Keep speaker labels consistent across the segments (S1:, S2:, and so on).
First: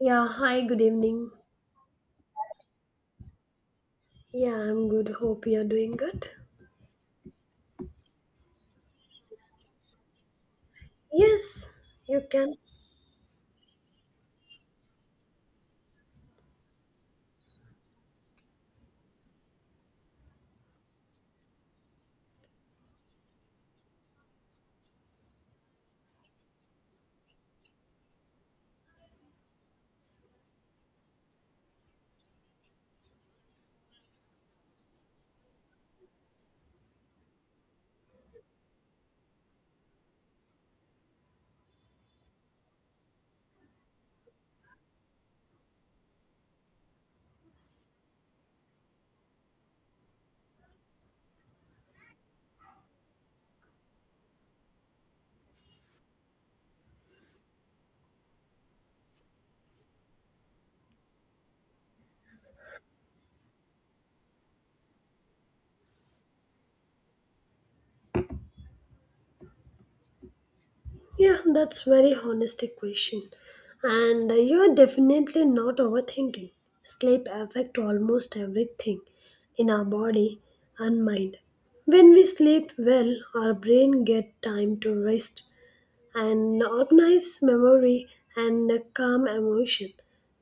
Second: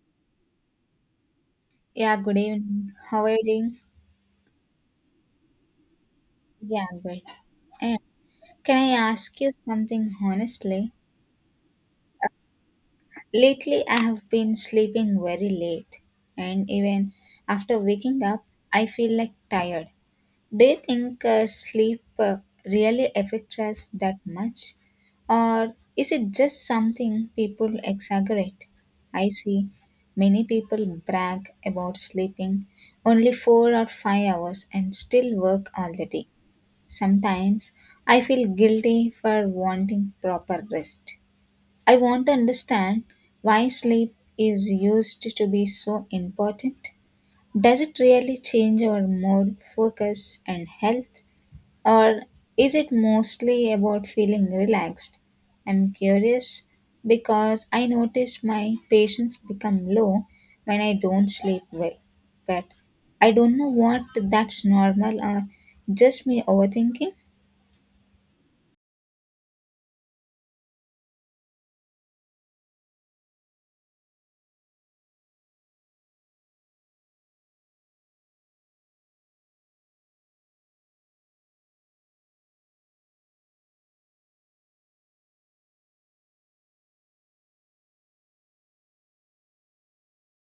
S1: Yeah, hi, good evening.
S2: Yeah, good evening. How are you doing?
S1: Yeah, I'm good. Hope you're doing good.
S2: Yeah, good. And can I ask you something honestly?
S1: Yes, you can.
S2: Lately, I have been sleeping very late, and even after waking up, I feel like tired. Do you think sleep really affects us that much, or is it just something people exaggerate? I see many people brag about sleeping only 4 or 5 hours and still work all the day. Sometimes I feel guilty for wanting proper rest. I want to understand why sleep is used to be so important. Does it really change our mood, focus, and health? Or is it mostly about feeling relaxed? I'm curious because I notice my patience become low when I don't sleep well. But I don't know what that's normal or just me overthinking.
S1: Yeah, that's very honestic question. And you are definitely not overthinking. Sleep affect almost everything in our body and mind. When we sleep well, our brain get time to rest an organized memory and a calm emotion.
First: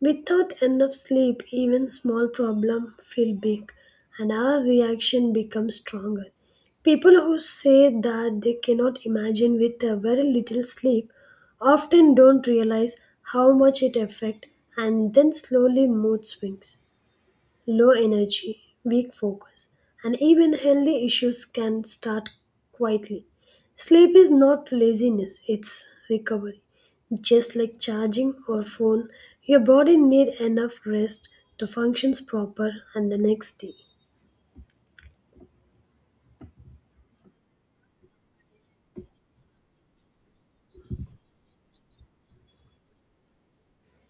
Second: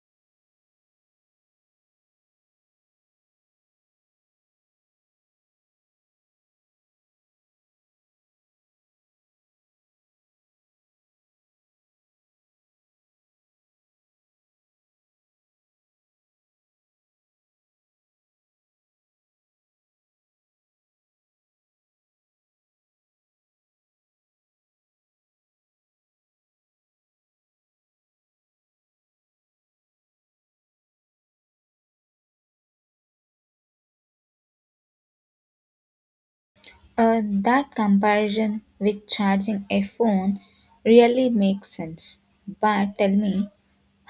S1: Without enough sleep, even small problems feel big and our reaction becomes stronger. People who say that they cannot imagine with a very little sleep often don't realize how much it affects and then slowly mood swings low energy, weak focus, and even healthy issues can start quietly. Sleep is not laziness, it's recovery. Just like charging or phone, your body need enough rest to functions proper and the next day.
S2: That comparison with charging a phone really makes sense. But tell me,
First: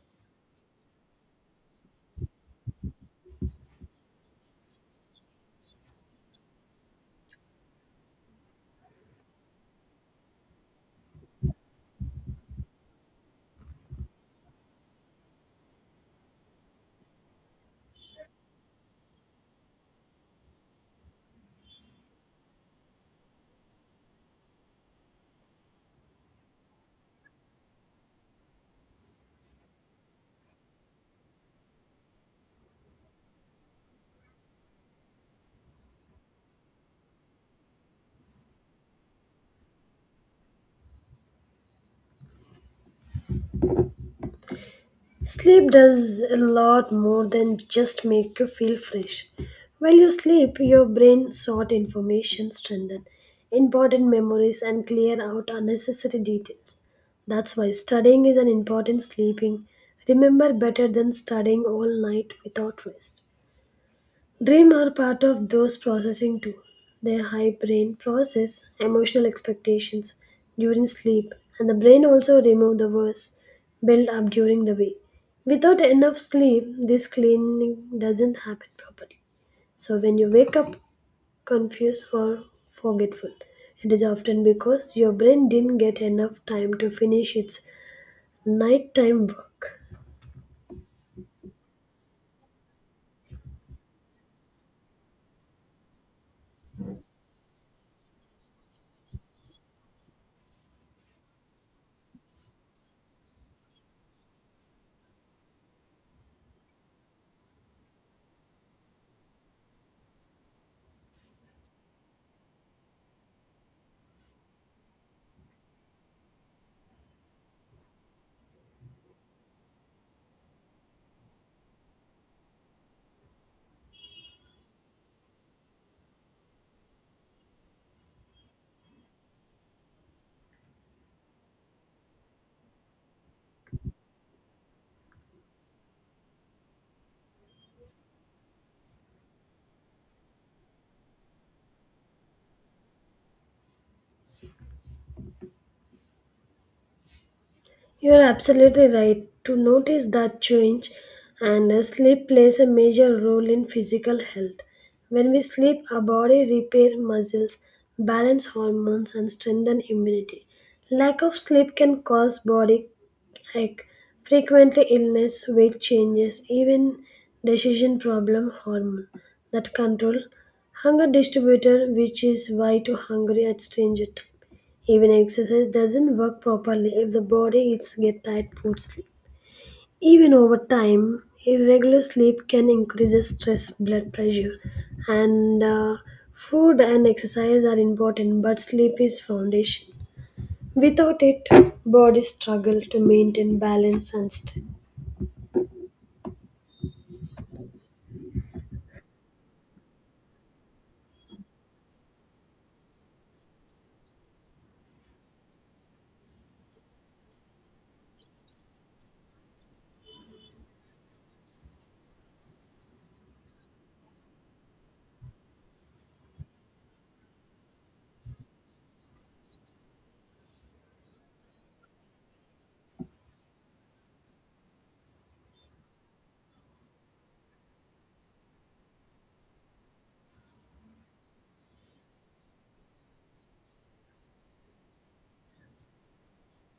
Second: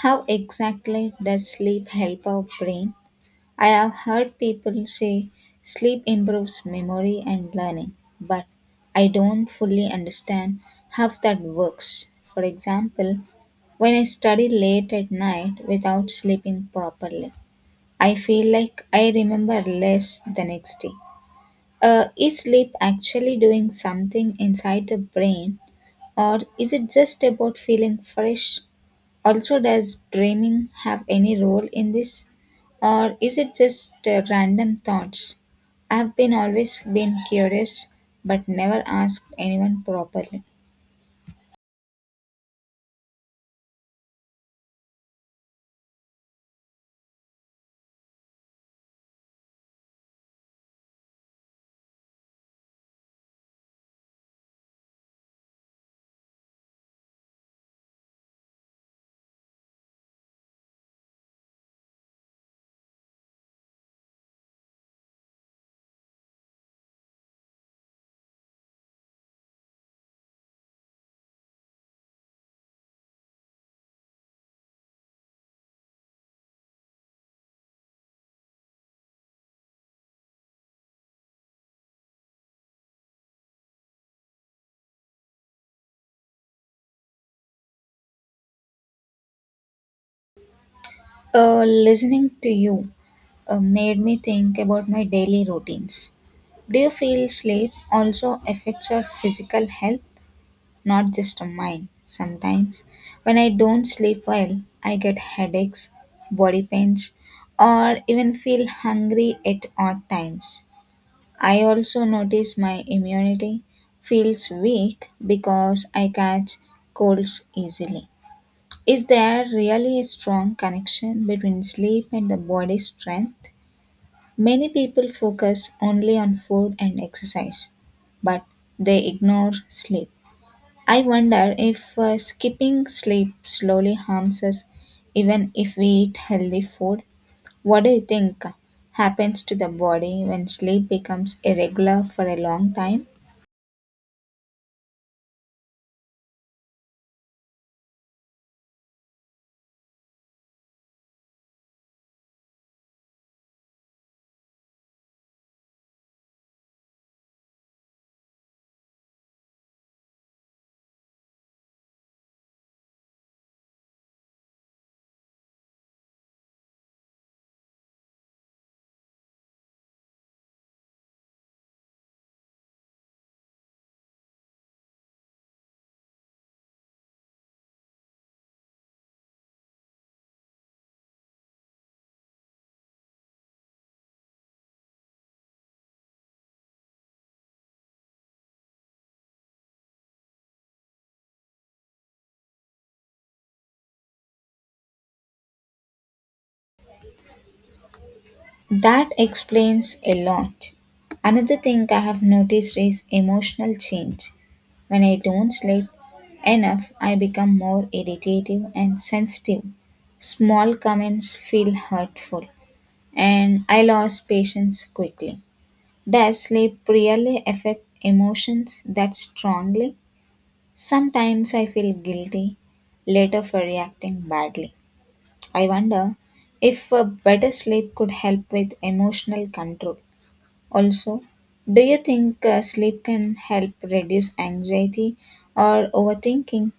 S2: how exactly does sleep help our brain? I have heard people say sleep improves memory and learning, but I don't fully understand how that works. For example, when I study late at night without sleeping properly, I feel like I remember less the next day. Is sleep actually doing something inside the brain, or is it just about feeling fresh? Also, does dreaming have any role in this, or is it just random thoughts? I've been always been curious, but never asked anyone properly.
S1: Sleep does a lot more than just make you feel fresh. While you sleep, your brain sorts information, strengthens important memories, and clear out unnecessary details. That's why studying is an important sleeping. Remember better than studying all night without rest. Dream are part of those processing too. Their high brain process emotional expectations during sleep, and the brain also remove the worst built up during the day. Without enough sleep, this cleaning doesn't happen properly. So when you wake up confused or forgetful, it is often because your brain didn't get enough time to finish its nighttime work.
S2: Listening to you made me think about my daily routines. Do you feel sleep also affects your physical health, not just mine? Sometimes, when I don't sleep well, I get headaches, body pains, or even feel hungry at odd times. I also notice my immunity feels weak because I catch colds easily. Is there really a strong connection between sleep and the body's strength? Many people focus only on food and exercise, but they ignore sleep. I wonder if skipping sleep slowly harms us even if we eat healthy food. What do you think happens to the body when sleep becomes irregular for a long time?
S1: You're absolutely right. To notice that change, and sleep plays a major role in physical health. When we sleep, our body repairs muscles, balance hormones, and strengthen immunity. Lack of sleep can cause body ache, frequently illness, weight changes, even decision problem hormone that control hunger distributor, which is why to hungry at stranger time. Even exercise doesn't work properly if the body is get tight poor sleep. Even over time, irregular sleep can increase the stress, blood pressure, and food and exercise are important, but sleep is foundation. Without it, body struggle to maintain balance and strength.
S2: That explains a lot. Another thing I have noticed is emotional change. When I don't sleep enough, I become more irritative and sensitive. Small comments feel hurtful, and I lose patience quickly. Does sleep really affect emotions that strongly? Sometimes I feel guilty later for reacting badly. I wonder if a better sleep could help with emotional control. Also, do you think sleep can help reduce anxiety or overthinking?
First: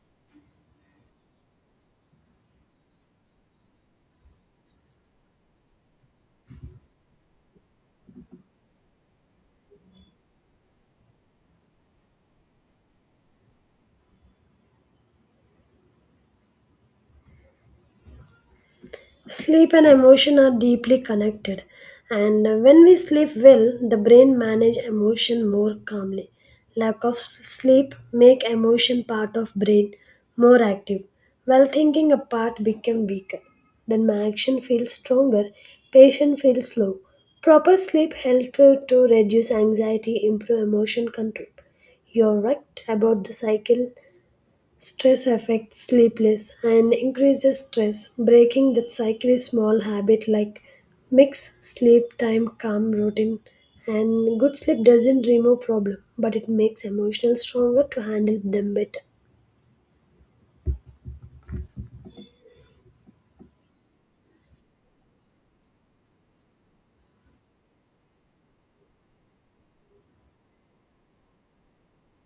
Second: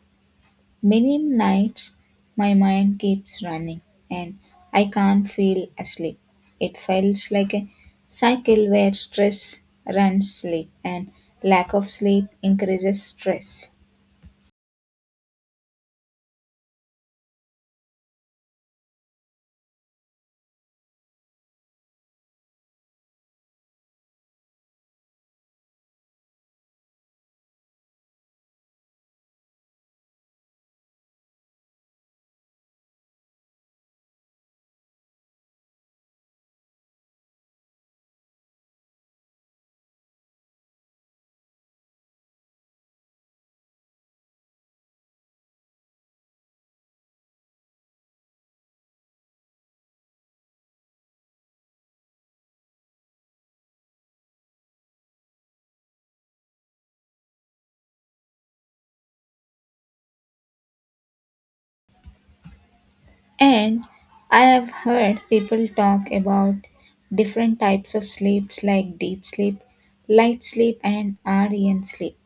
S2: Many nights my mind keeps running and I can't feel asleep. It feels like a cycle where stress runs sleep and lack of sleep increases stress.
S1: Sleep and emotion are deeply connected, and when we sleep well, the brain manage emotion more calmly. Lack of sleep make emotion part of brain more active, while thinking a part become weaker. Then my action feels stronger, patient feels slow. Proper sleep helps to reduce anxiety, improve emotion control. You're right about the cycle. Stress affects sleepless and increases stress. Breaking that cycle is small habit like mix sleep time calm routine and good sleep doesn't remove problem, but it makes emotional stronger to handle them better.
S2: And I have heard people talk about different types of sleeps like deep sleep, light sleep, and REM sleep.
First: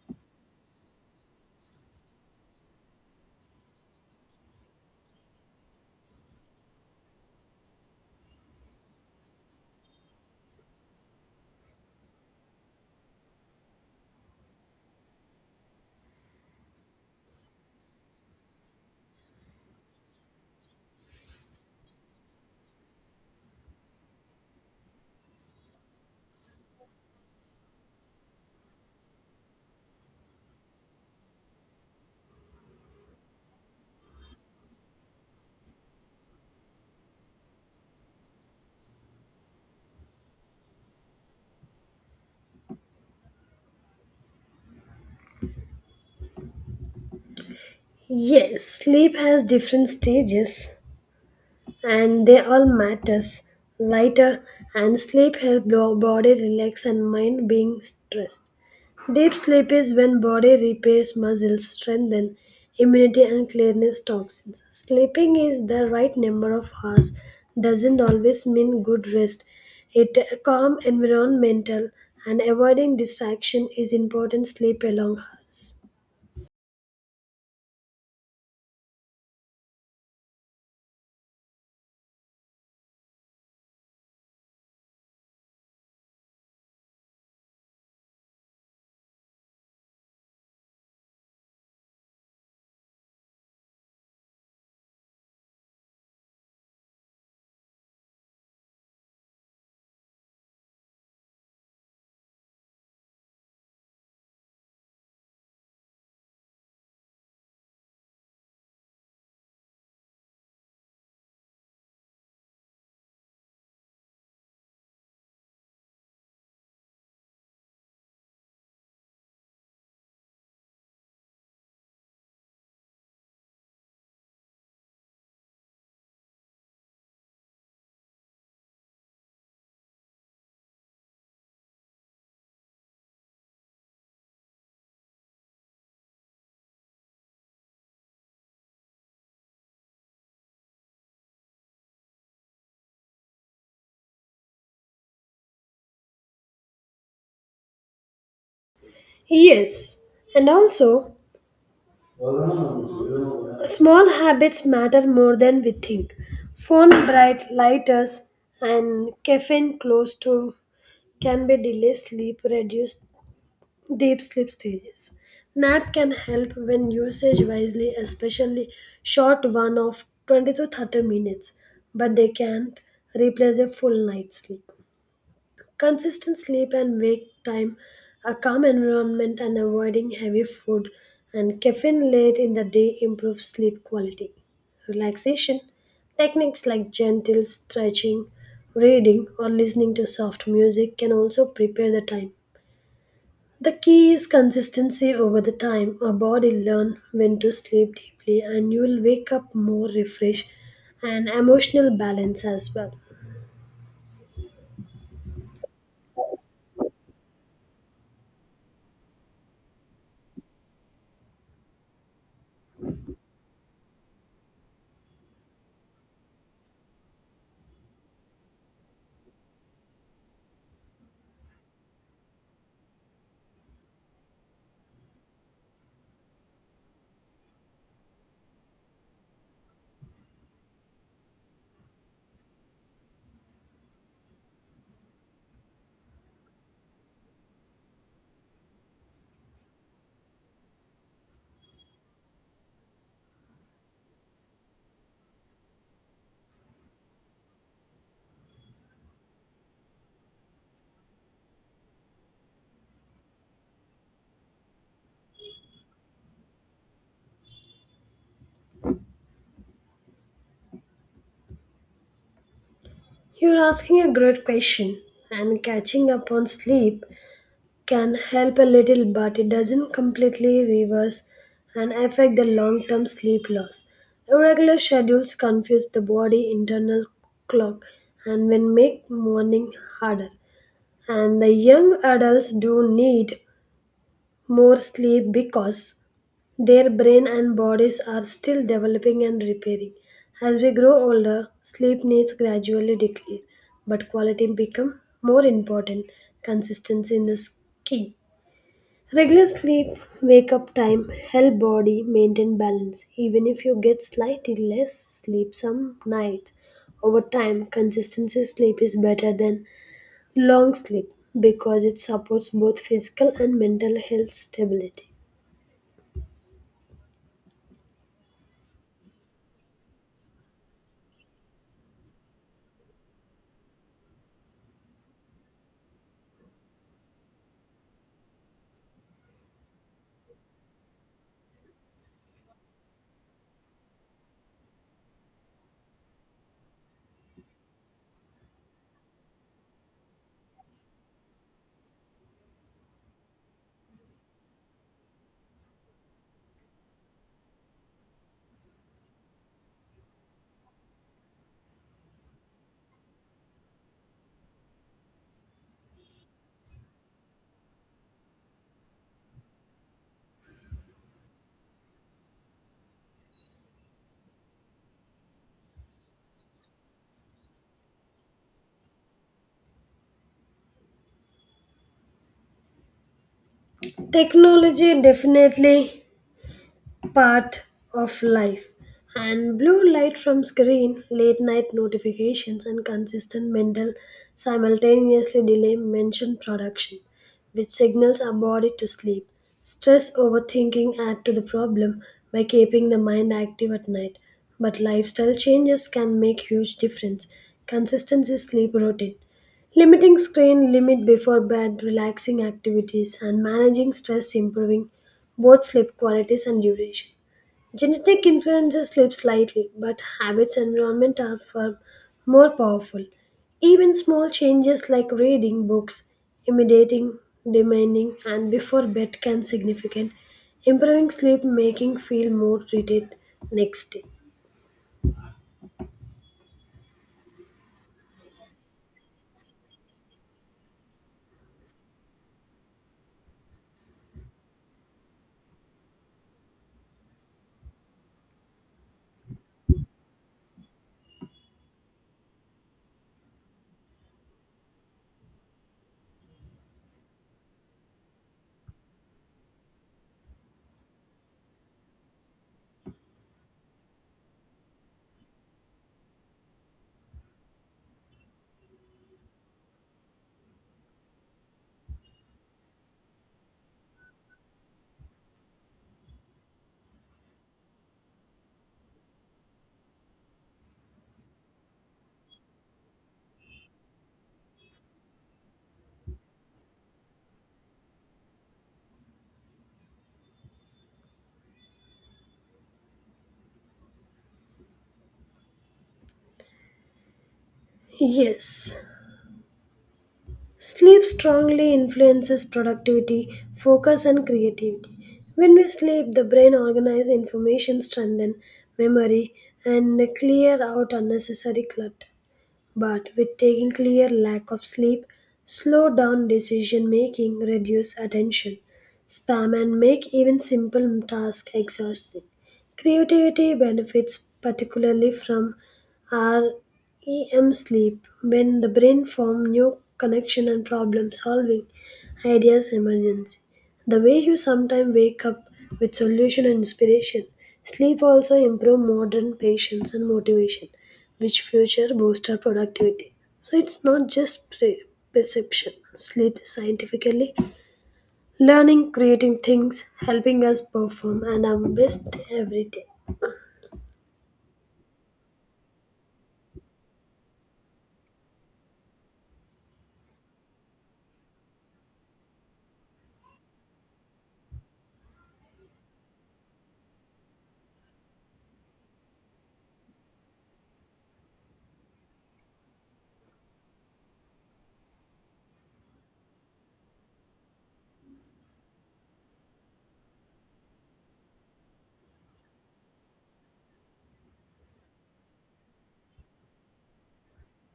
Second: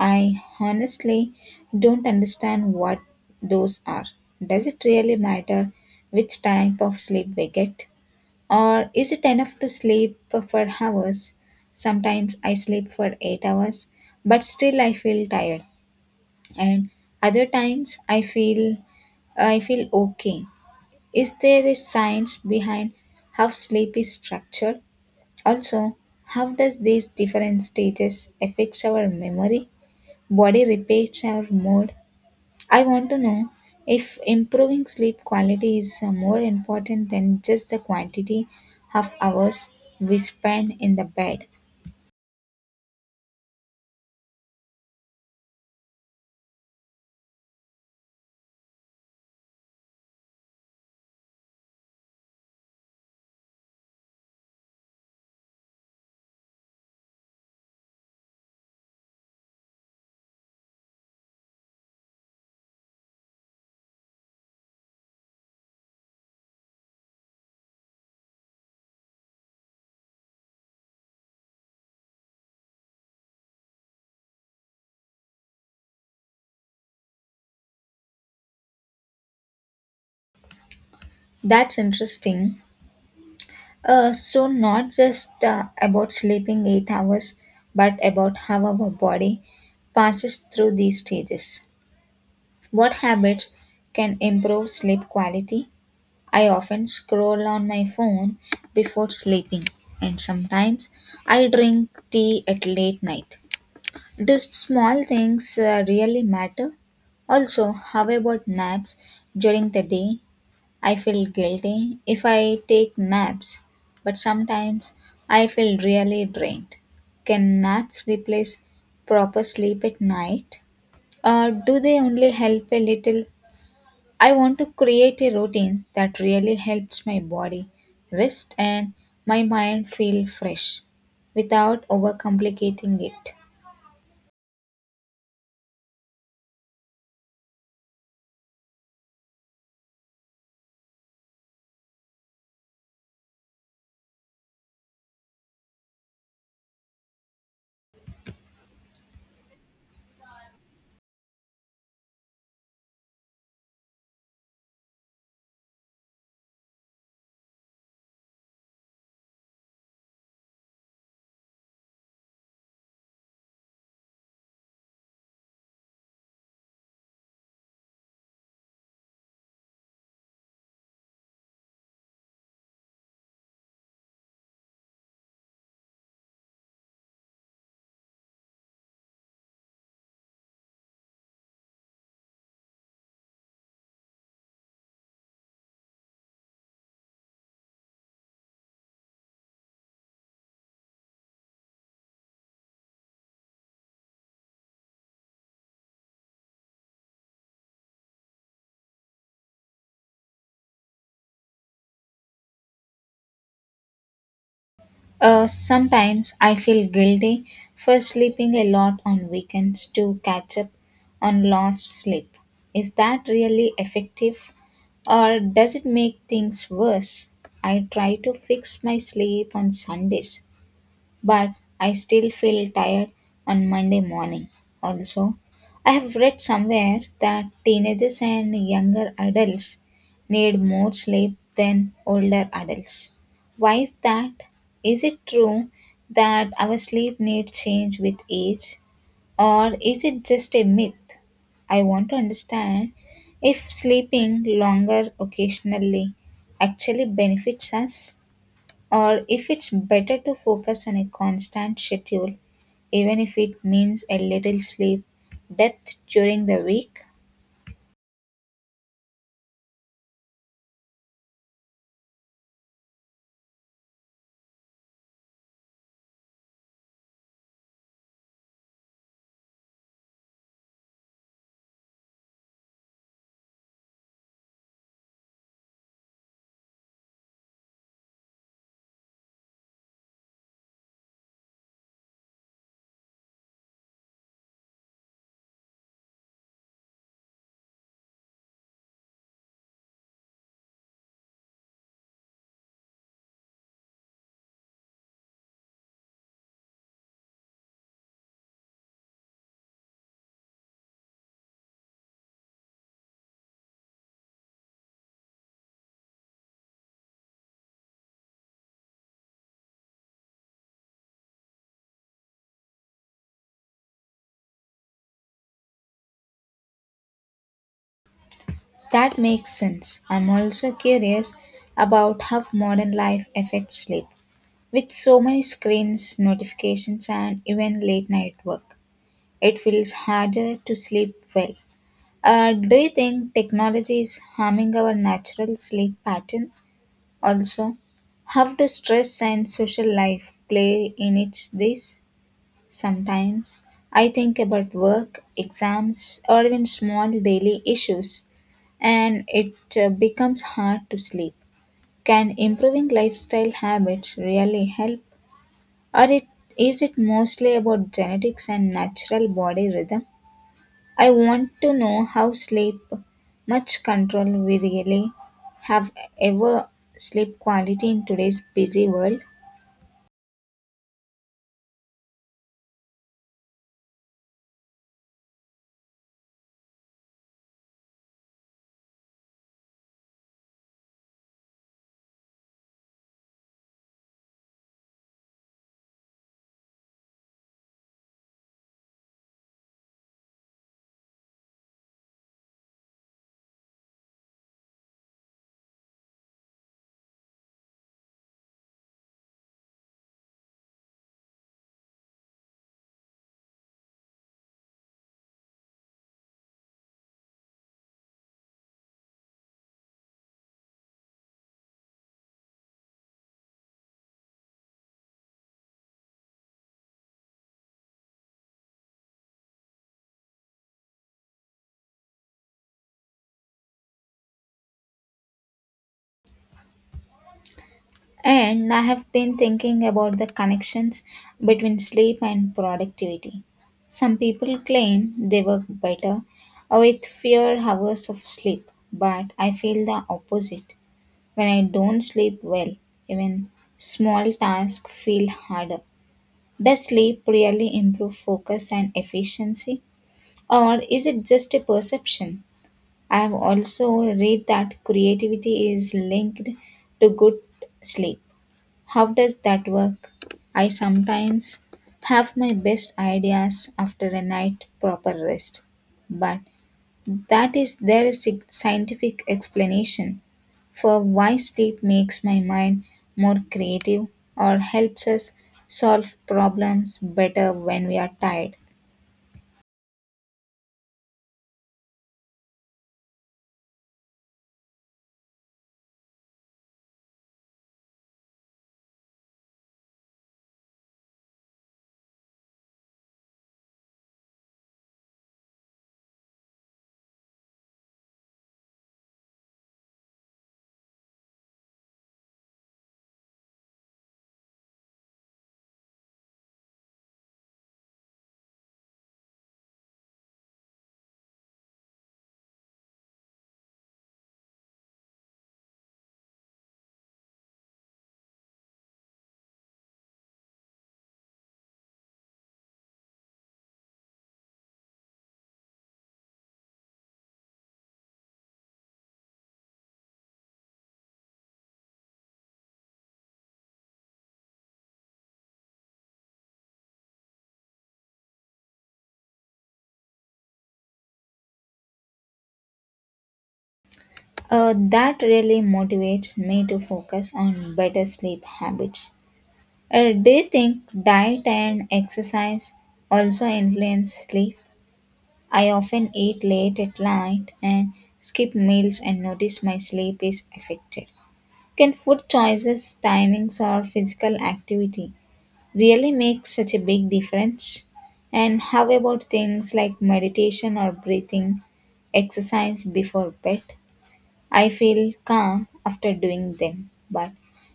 S2: I honestly don't understand what those are. Does it really matter which type of sleep we get? Or is it enough to sleep for hours? Sometimes I sleep for 8 hours, but still I feel tired. And other times I feel okay. Is there a science behind how sleep is structured? Also, how does these different stages affects our memory, body repeats our mood? I want to know if improving sleep quality is more important than just the quantity of hours we spend in the bed.
S1: Yes, sleep has different stages and they all matters. Lighter and sleep help body relax and mind being stressed. Deep sleep is when body repairs muscles, strengthen immunity and clears toxins. Sleeping is the right number of hours doesn't always mean good rest. It a calm environmental and avoiding distraction is important sleep along hours.
S2: That's interesting. So, not just about sleeping 8 hours, but about how our body passes through these stages. What habits can improve sleep quality? I often scroll on my phone before sleeping, and sometimes I drink tea at late night. Do small things really matter? Also, how about naps during the day? I feel guilty if I take naps, but sometimes I feel really drained. Can naps replace proper sleep at night? Or do they only help a little? I want to create a routine that really helps my body rest and my mind feel fresh without overcomplicating it.
S1: Yes, and also small habits matter more than we think. Phone bright lighters and caffeine close to can be delay sleep, reduce deep sleep stages. Nap can help when usage wisely, especially short one of 20 to 30 minutes, but they can't replace a full night's sleep. Consistent sleep and wake time, a calm environment, and avoiding heavy food and caffeine late in the day improve sleep quality. Relaxation techniques like gentle stretching, reading, or listening to soft music can also prepare the time. The key is consistency over the time. Our body learn when to sleep deeply and you will wake up more refreshed and emotional balance as well.
S2: Sometimes I feel guilty for sleeping a lot on weekends to catch up on lost sleep. Is that really effective or does it make things worse? I try to fix my sleep on Sundays, but I still feel tired on Monday morning. Also, I have read somewhere that teenagers and younger adults need more sleep than older adults. Why is that? Is it true that our sleep needs change with age, or is it just a myth? I want to understand if sleeping longer occasionally actually benefits us or if it's better to focus on a constant schedule, even if it means a little sleep depth during the week.
S1: You're asking a great question and catching up on sleep can help a little but it doesn't completely reverse and affect the long-term sleep loss. Irregular schedules confuse the body internal clock and will make morning harder and the young adults do need more sleep because their brain and bodies are still developing and repairing. As we grow older, sleep needs gradually decline, but quality become more important. Consistency is key. Regular sleep, wake up time help body maintain balance. Even if you get slightly less sleep some nights, over time, consistency sleep is better than long sleep because it supports both physical and mental health stability.
S2: That makes sense. I'm also curious about how modern life affects sleep. With so many screens, notifications, and even late night work, it feels harder to sleep well. Do you think technology is harming our natural sleep pattern? Also, how do stress and social life play in its this? Sometimes I think about work, exams, or even small daily issues, and it becomes hard to sleep. Can improving lifestyle habits really help, or is it mostly about genetics and natural body rhythm? I want to know how sleep, much control we really have ever sleep quality in today's busy world.
S1: Technology definitely part of life and blue light from screen late night notifications and consistent mental simultaneously delay mentioned production which signals our body to sleep stress overthinking add to the problem by keeping the mind active at night but lifestyle changes can make huge difference consistency sleep routine limiting screen limit before bed relaxing activities and managing stress improving both sleep qualities and duration. Genetic influences sleep slightly, but habits and environment are far more powerful. Even small changes like reading books, imitating, demanding, and before bed can significant, improving sleep making feel more retained next day.
S2: And I have been thinking about the connections between sleep and productivity. Some people claim they work better with fewer hours of sleep, but I feel the opposite. When I don't sleep well, even small tasks feel harder. Does sleep really improve focus and efficiency, or is it just a perception? I have also read that creativity is linked to good sleep. How does that work? I sometimes have my best ideas after a night proper rest, but that is there is a scientific explanation for why sleep makes my mind more creative or helps us solve problems better when we are tired.
S1: Yes. Sleep strongly influences productivity, focus, and creativity. When we sleep, the brain organizes information, strengthens memory, and clear out unnecessary clutter but with taking clear lack of sleep, slow down decision making, reduce attention spam, and make even simple tasks exhausting. Creativity benefits particularly from our REM sleep when the brain forms new connection and problem solving ideas emergency. The way you sometimes wake up with solution and inspiration, sleep also improve modern patience and motivation which future boost our productivity. So it's not just perception. Sleep is scientifically learning, creating things, helping us perform and our best every day.
S2: That really motivates me to focus on better sleep habits. Do you think diet and exercise also influence sleep? I often eat late at night and skip meals and notice my sleep is affected. Can food choices, timings, or physical activity really make such a big difference? And how about things like meditation or breathing exercise before bed? I feel calm after doing them, but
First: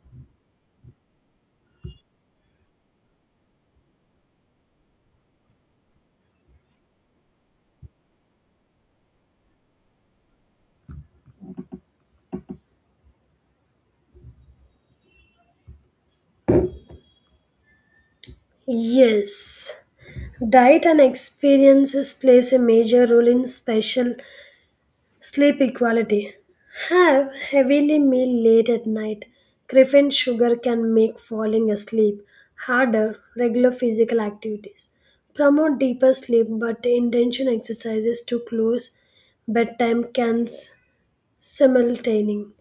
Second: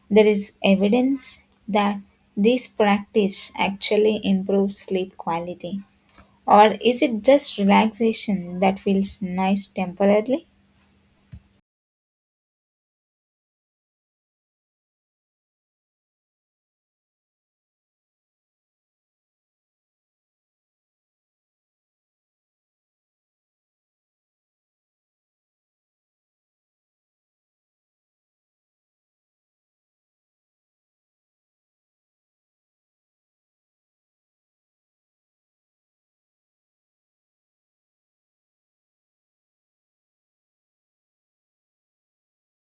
S2: there is evidence that this practice actually improves sleep quality. Or is it just relaxation that feels nice temporarily?
S1: Yes, diet and experiences plays a major role in special sleep equality. Have heavily meal late at night. Caffeine sugar can make falling asleep harder. Regular physical activities. Promote deeper sleep, but intention exercises to close bedtime can simultaneously.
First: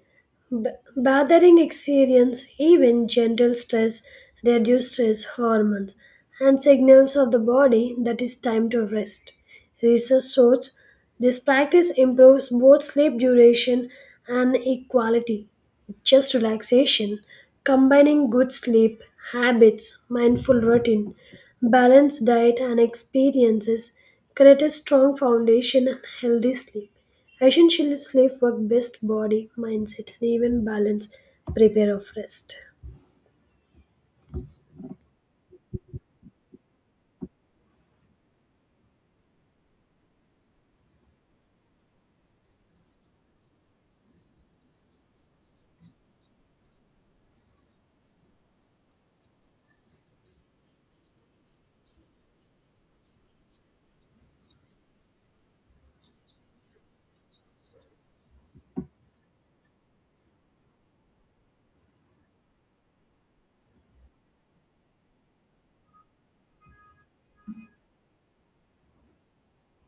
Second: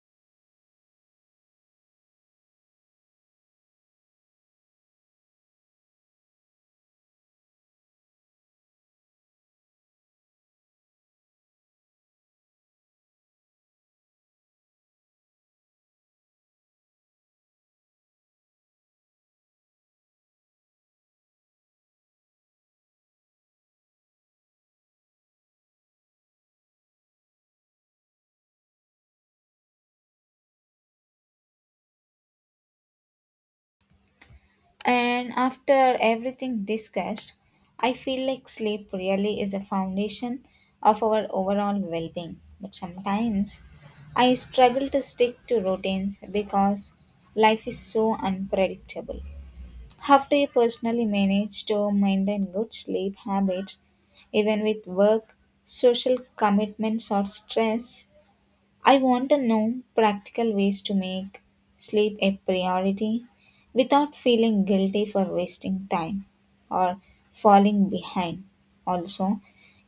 S1: B- bathing experience even gentle stress reduce stress hormones and signals of the body that is time to rest research shows this practice improves both sleep duration and equality just relaxation combining good sleep habits mindful routine balanced diet and experiences create a strong foundation and healthy sleep. Essentially, sleep work best body, mindset, and even balance prepare of rest.
S2: And after everything discussed, I feel like sleep really is the foundation of our overall well being. But sometimes I struggle to stick to routines because life is so unpredictable. How do you personally manage to maintain good sleep habits even with work, social commitments, or stress? I want to know practical ways to make sleep a priority without feeling guilty for wasting time or falling behind. Also,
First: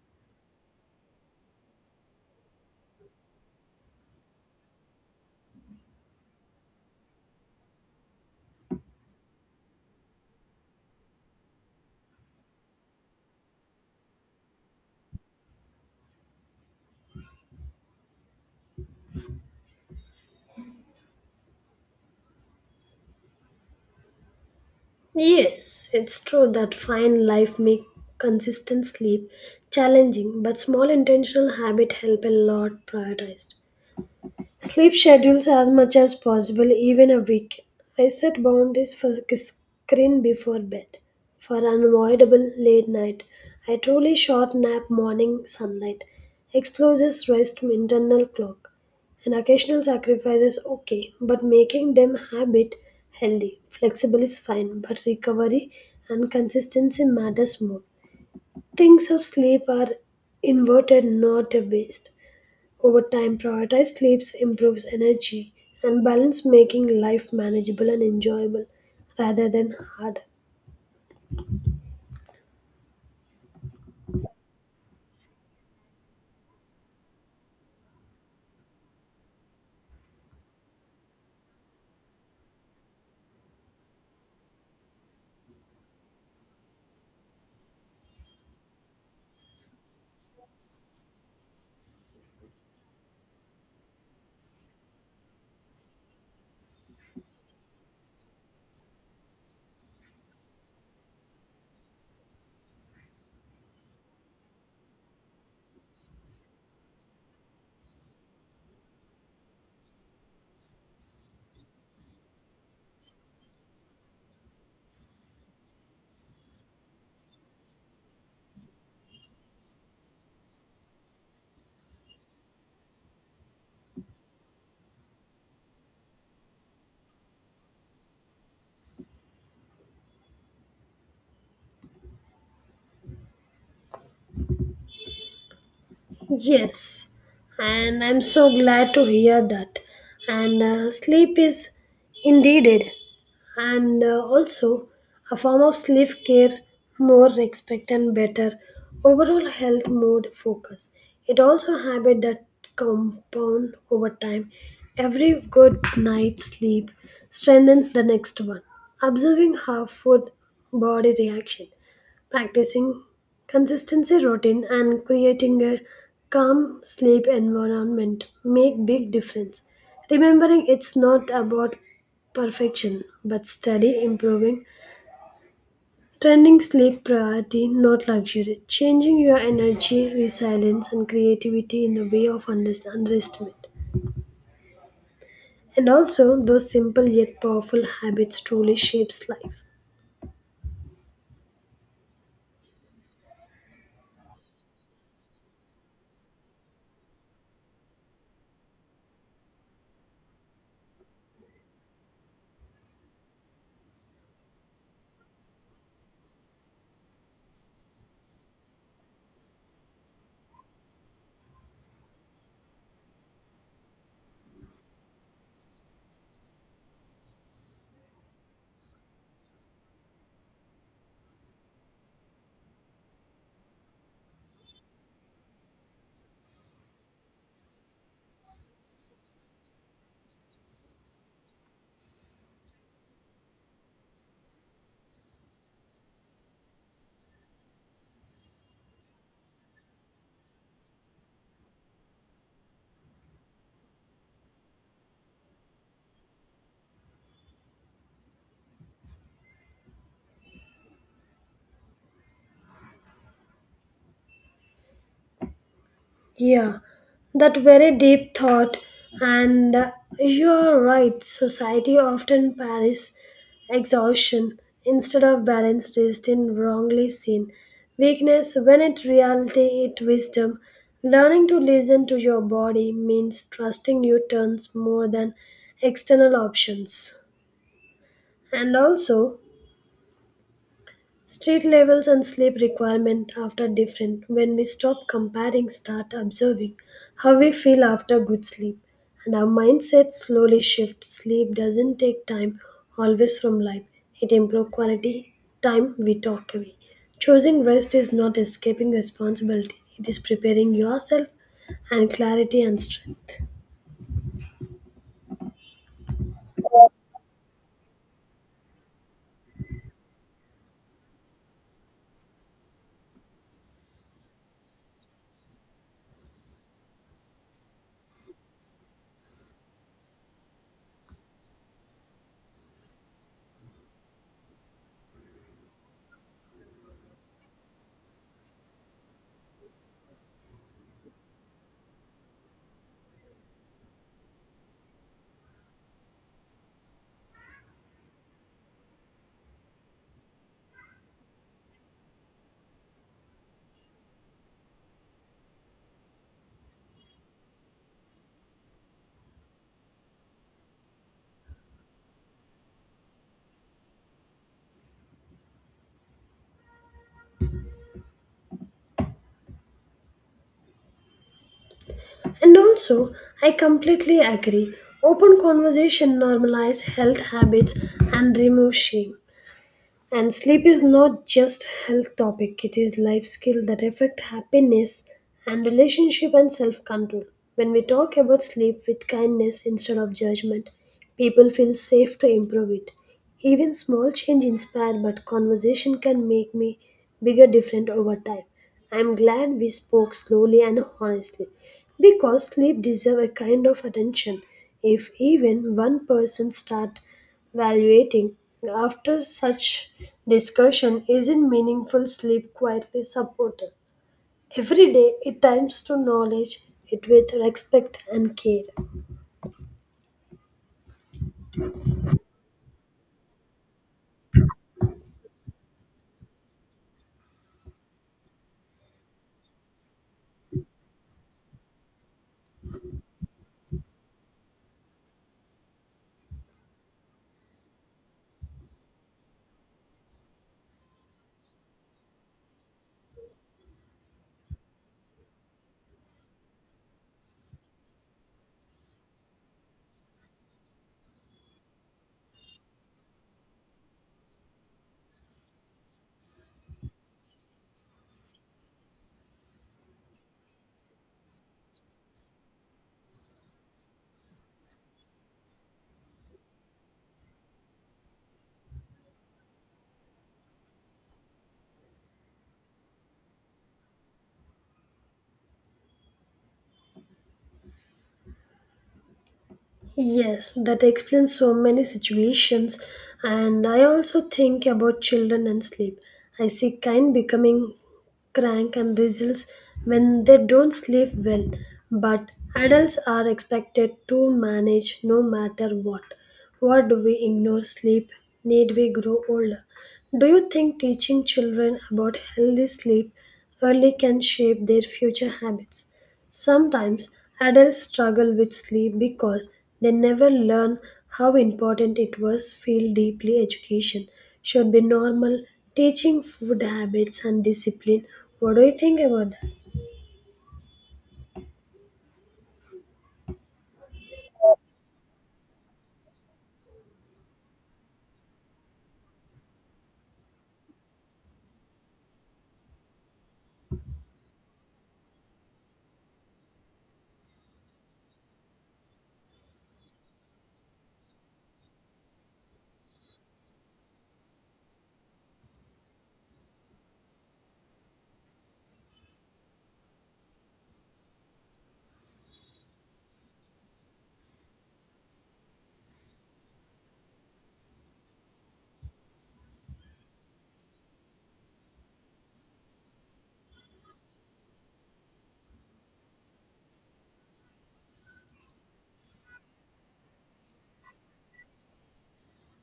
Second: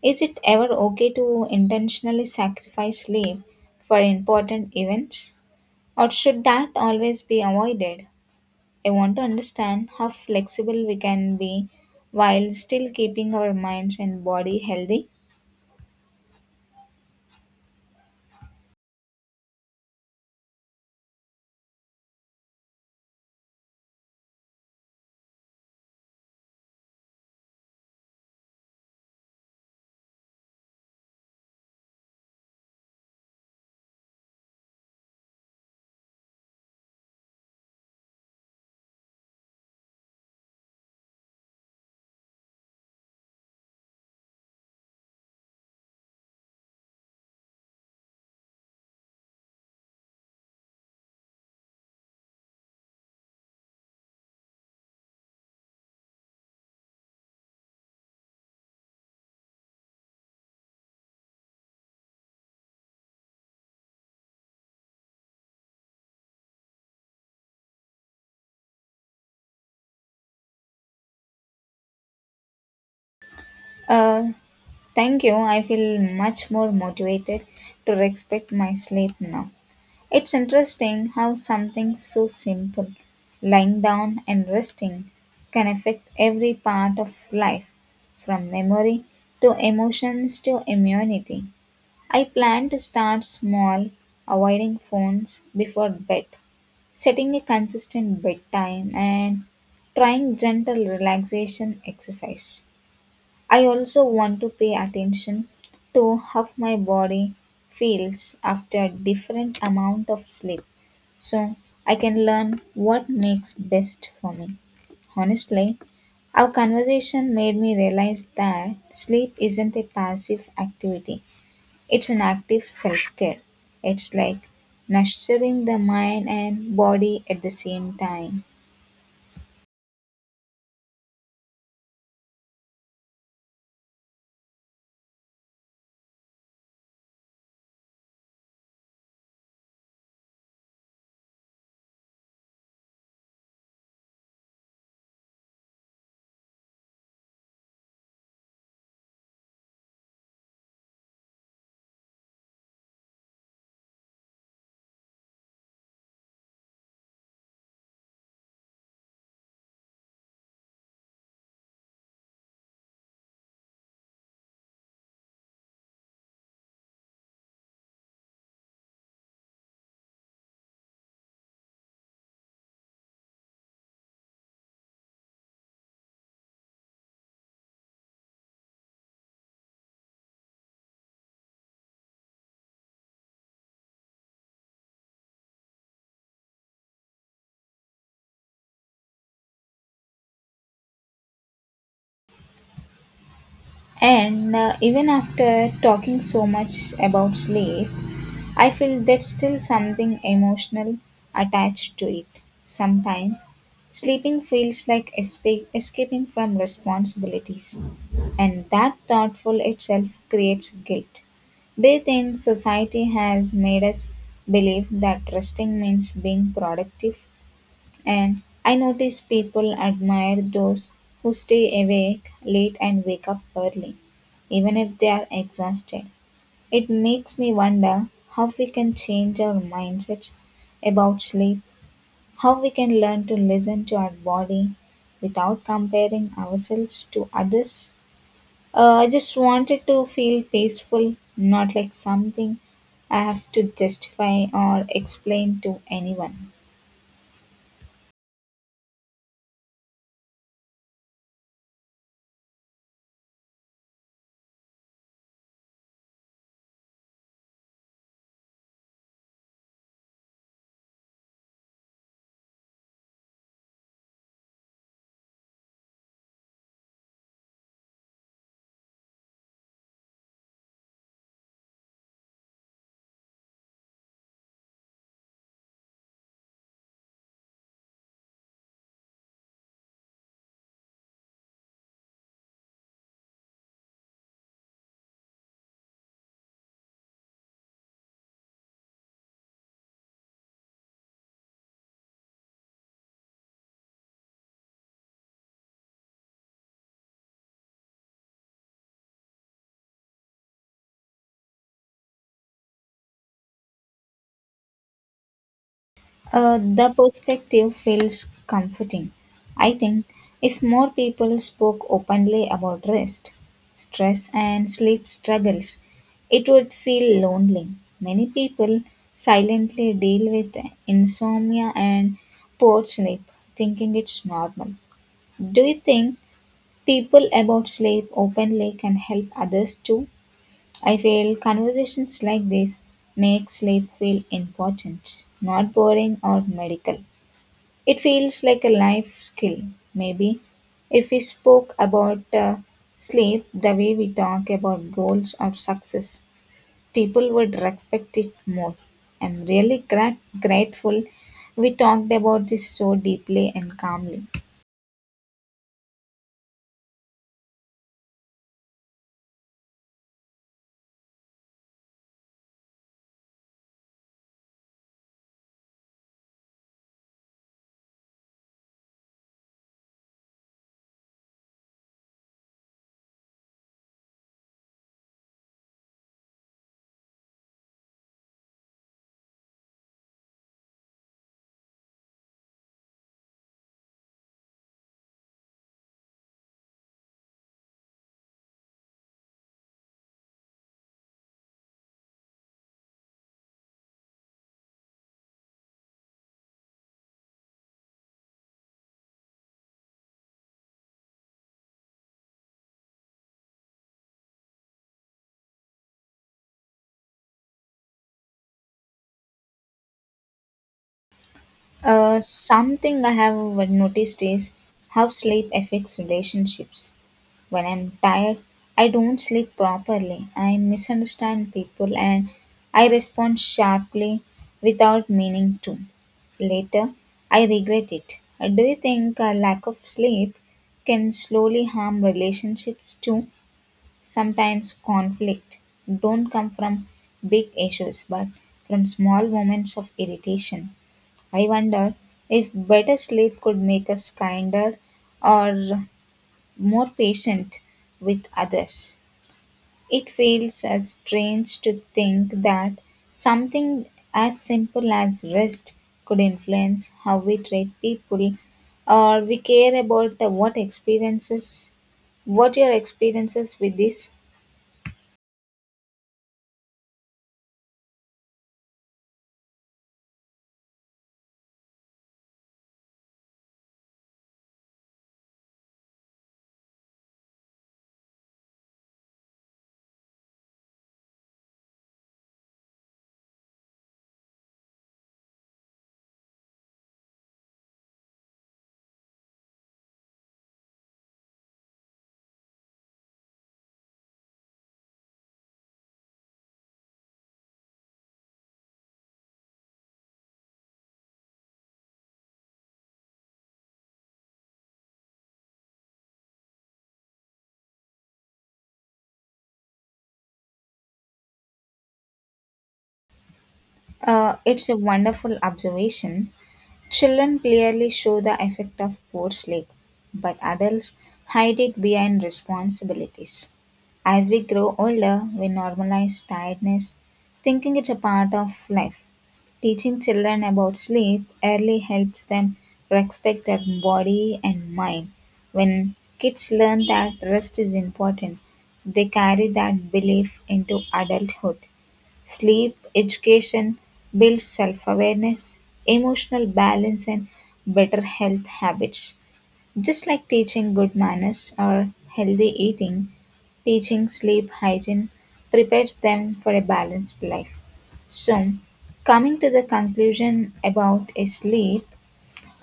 S2: is it ever okay to intentionally sacrifice sleep for important events or should that always be avoided? I want to understand how flexible we can be while still keeping our minds and body healthy.
S1: Yes, it's true that fine life make consistent sleep challenging, but small intentional habit help a lot prioritized. Sleep schedules as much as possible, even a weekend. I set boundaries for screen before bed. For unavoidable late night, I truly short nap morning sunlight. Explores rest internal clock. And occasional sacrifices okay, but making them habit healthy. Flexible is fine, but recovery and consistency matters more. Things of sleep are inverted, not a waste. Over time, prioritized sleeps improves energy and balance, making life manageable and enjoyable rather than hard.
S2: Uh, thank you. I feel much more motivated to respect my sleep now. It's interesting how something so simple, lying down and resting, can affect every part of life, from memory to emotions to immunity. I plan to start small, avoiding phones before bed, setting a consistent bedtime, and trying gentle relaxation exercise. I also want to pay attention to how my body feels after different amount of sleep so I can learn what makes best for me. Honestly, our conversation made me realize that sleep isn't a passive activity. It's an active self-care. It's like nurturing the mind and body at the same time.
S1: Yes, and I'm so glad to hear that. And sleep is indeed it, and also a form of sleep care, more respect and better overall health, mood, focus. It also a habit that compound over time. Every good night's sleep strengthens the next one. Observing how food body reaction practicing consistency routine and creating a calm sleep environment make big difference. Remembering it's not about perfection but steady improving. Trending sleep priority, not luxury. Changing your energy, resilience, and creativity in the way of underestimate. And also, those simple yet powerful habits truly shapes life.
S2: And even after talking so much about sleep, I feel there's still something emotional attached to it. Sometimes sleeping feels like escaping from responsibilities, and that thoughtful itself creates guilt. Do you think society has made us believe that resting means being productive? And I notice people admire those who stay awake late and wake up early, even if they are exhausted. It makes me wonder how we can change our mindsets about sleep, how we can learn to listen to our body without comparing ourselves to others. I just wanted to feel peaceful, not like something I have to justify or explain to anyone.
S1: Yeah, that very deep thought, and you are right. Society often parries exhaustion instead of balanced is in wrongly seen. Weakness, when it reality, it wisdom. Learning to listen to your body means trusting your turns more than external options. And also, Street levels and sleep requirement after different when we stop comparing start observing how we feel after good sleep and our mindset slowly shifts sleep doesn't take time always from life it improves quality time we talk away choosing rest is not escaping responsibility it is preparing yourself and clarity and strength
S2: The perspective feels comforting. I think if more people spoke openly about rest, stress, and sleep struggles, it would feel lonely. Many people silently deal with insomnia and poor sleep, thinking it's normal. Do you think people about sleep openly can help others too? I feel conversations like this make sleep feel important, not boring or medical. It feels like a life skill, maybe. If we spoke about sleep the way we talk about goals or success, people would respect it more. I'm really grateful we talked about this so deeply and calmly.
S1: and also, I completely agree. Open conversation normalize health habits and remove shame. And sleep is not just health topic, it is life skill that affect happiness and relationship and self-control. When we talk about sleep with kindness instead of judgment, people feel safe to improve it. Even small change inspire but conversation can make me bigger different over time. I'm glad we spoke slowly and honestly because sleep deserve a kind of attention. If even one person start valuating after such discussion isn't meaningful sleep quietly supported. Every day it times to knowledge it with respect and care.
S2: Something I have noticed is how sleep affects relationships. When I'm tired, I don't sleep properly. I misunderstand people and I respond sharply without meaning to. Later, I regret it. Do you think a lack of sleep can slowly harm relationships too? Sometimes conflict don't come from big issues but from small moments of irritation. I wonder if better sleep could make us kinder or more patient with others. It feels as strange to think that something as simple as rest could influence how we treat people or we care about what your experiences with this?
S1: Yes, that explains so many situations. And I also think about children and sleep. I see kind becoming crank and results when they don't sleep well, but adults are expected to manage no matter what. What do we ignore sleep? Need we grow older? Do you think teaching children about healthy sleep early can shape their future habits? Sometimes adults struggle with sleep because they never learn how important it was feel deeply education should be normal teaching food habits and discipline. What do you think about that?
S2: It's a wonderful observation. Children clearly show the effect of poor sleep, but adults hide it behind responsibilities. As we grow older, we normalize tiredness, thinking it's a part of life. Teaching children about sleep early helps them respect their body and mind. When kids learn that rest is important, they carry that belief into adulthood. Sleep education builds self awareness, emotional balance, and better health habits. Just like teaching good manners or healthy eating, teaching sleep hygiene prepares them for a balanced life. So, coming to the conclusion about a sleep,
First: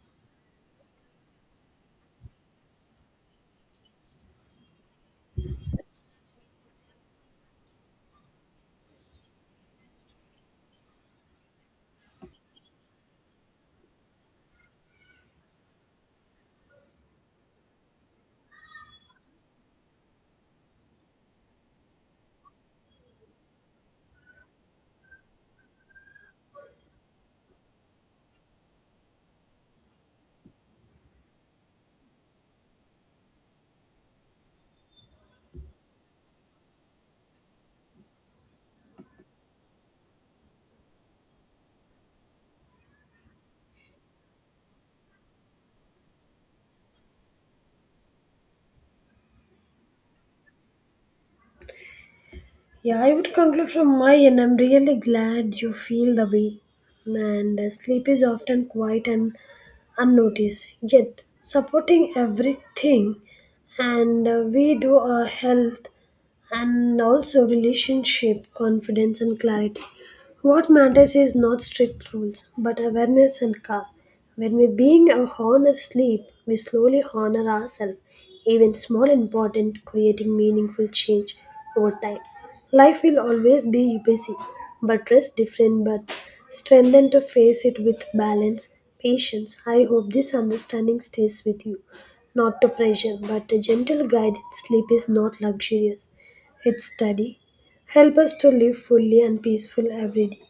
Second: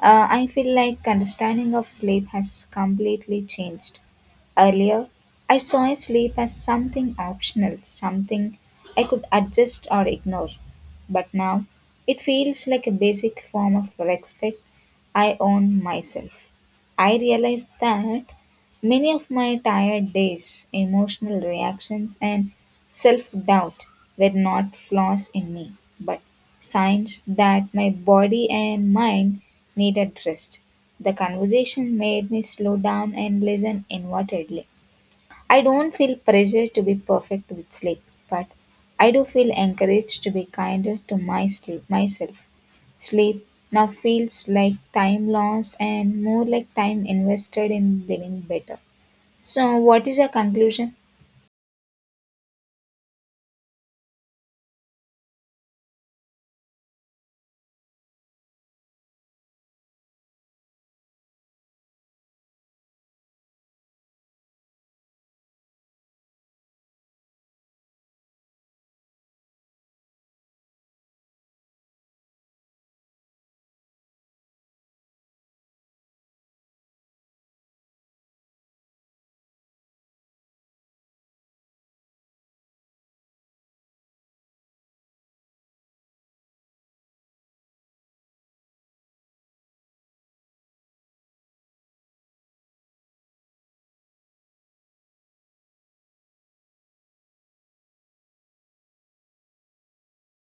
S2: I feel like understanding of sleep has completely changed. Earlier, I saw sleep as something optional, something I could adjust or ignore. But now, it feels like a basic form of respect I own myself. I realize that many of my tired days, emotional reactions, and self doubt were not flaws in me, but signs that my body and mind needed rest. The conversation made me slow down and listen inwardly. I don't feel pressure to be perfect with sleep, but I do feel encouraged to be kinder to my sleep myself. Sleep now feels like time lost and more like time invested in living better. So what is your conclusion?
S1: Yeah, I would conclude from my end. I'm really glad you feel the way. And sleep is often quiet and unnoticed, yet supporting everything. And we do our health and also relationship, confidence, and clarity. What matters is not strict rules, but awareness and care. When we being a honor sleep, we slowly honor ourselves, even small and important, creating meaningful change over time. Life will always be busy, but rest different but strengthen to face it with balance, patience. I hope this understanding stays with you. Not to pressure, but a gentle guidance. Sleep is not luxurious. It's study. Help us to live fully and peaceful every day.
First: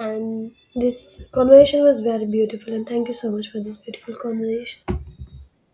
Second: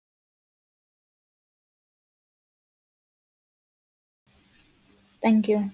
S1: And this conversation was very beautiful and thank you so much for this beautiful conversation.
S2: Thank you.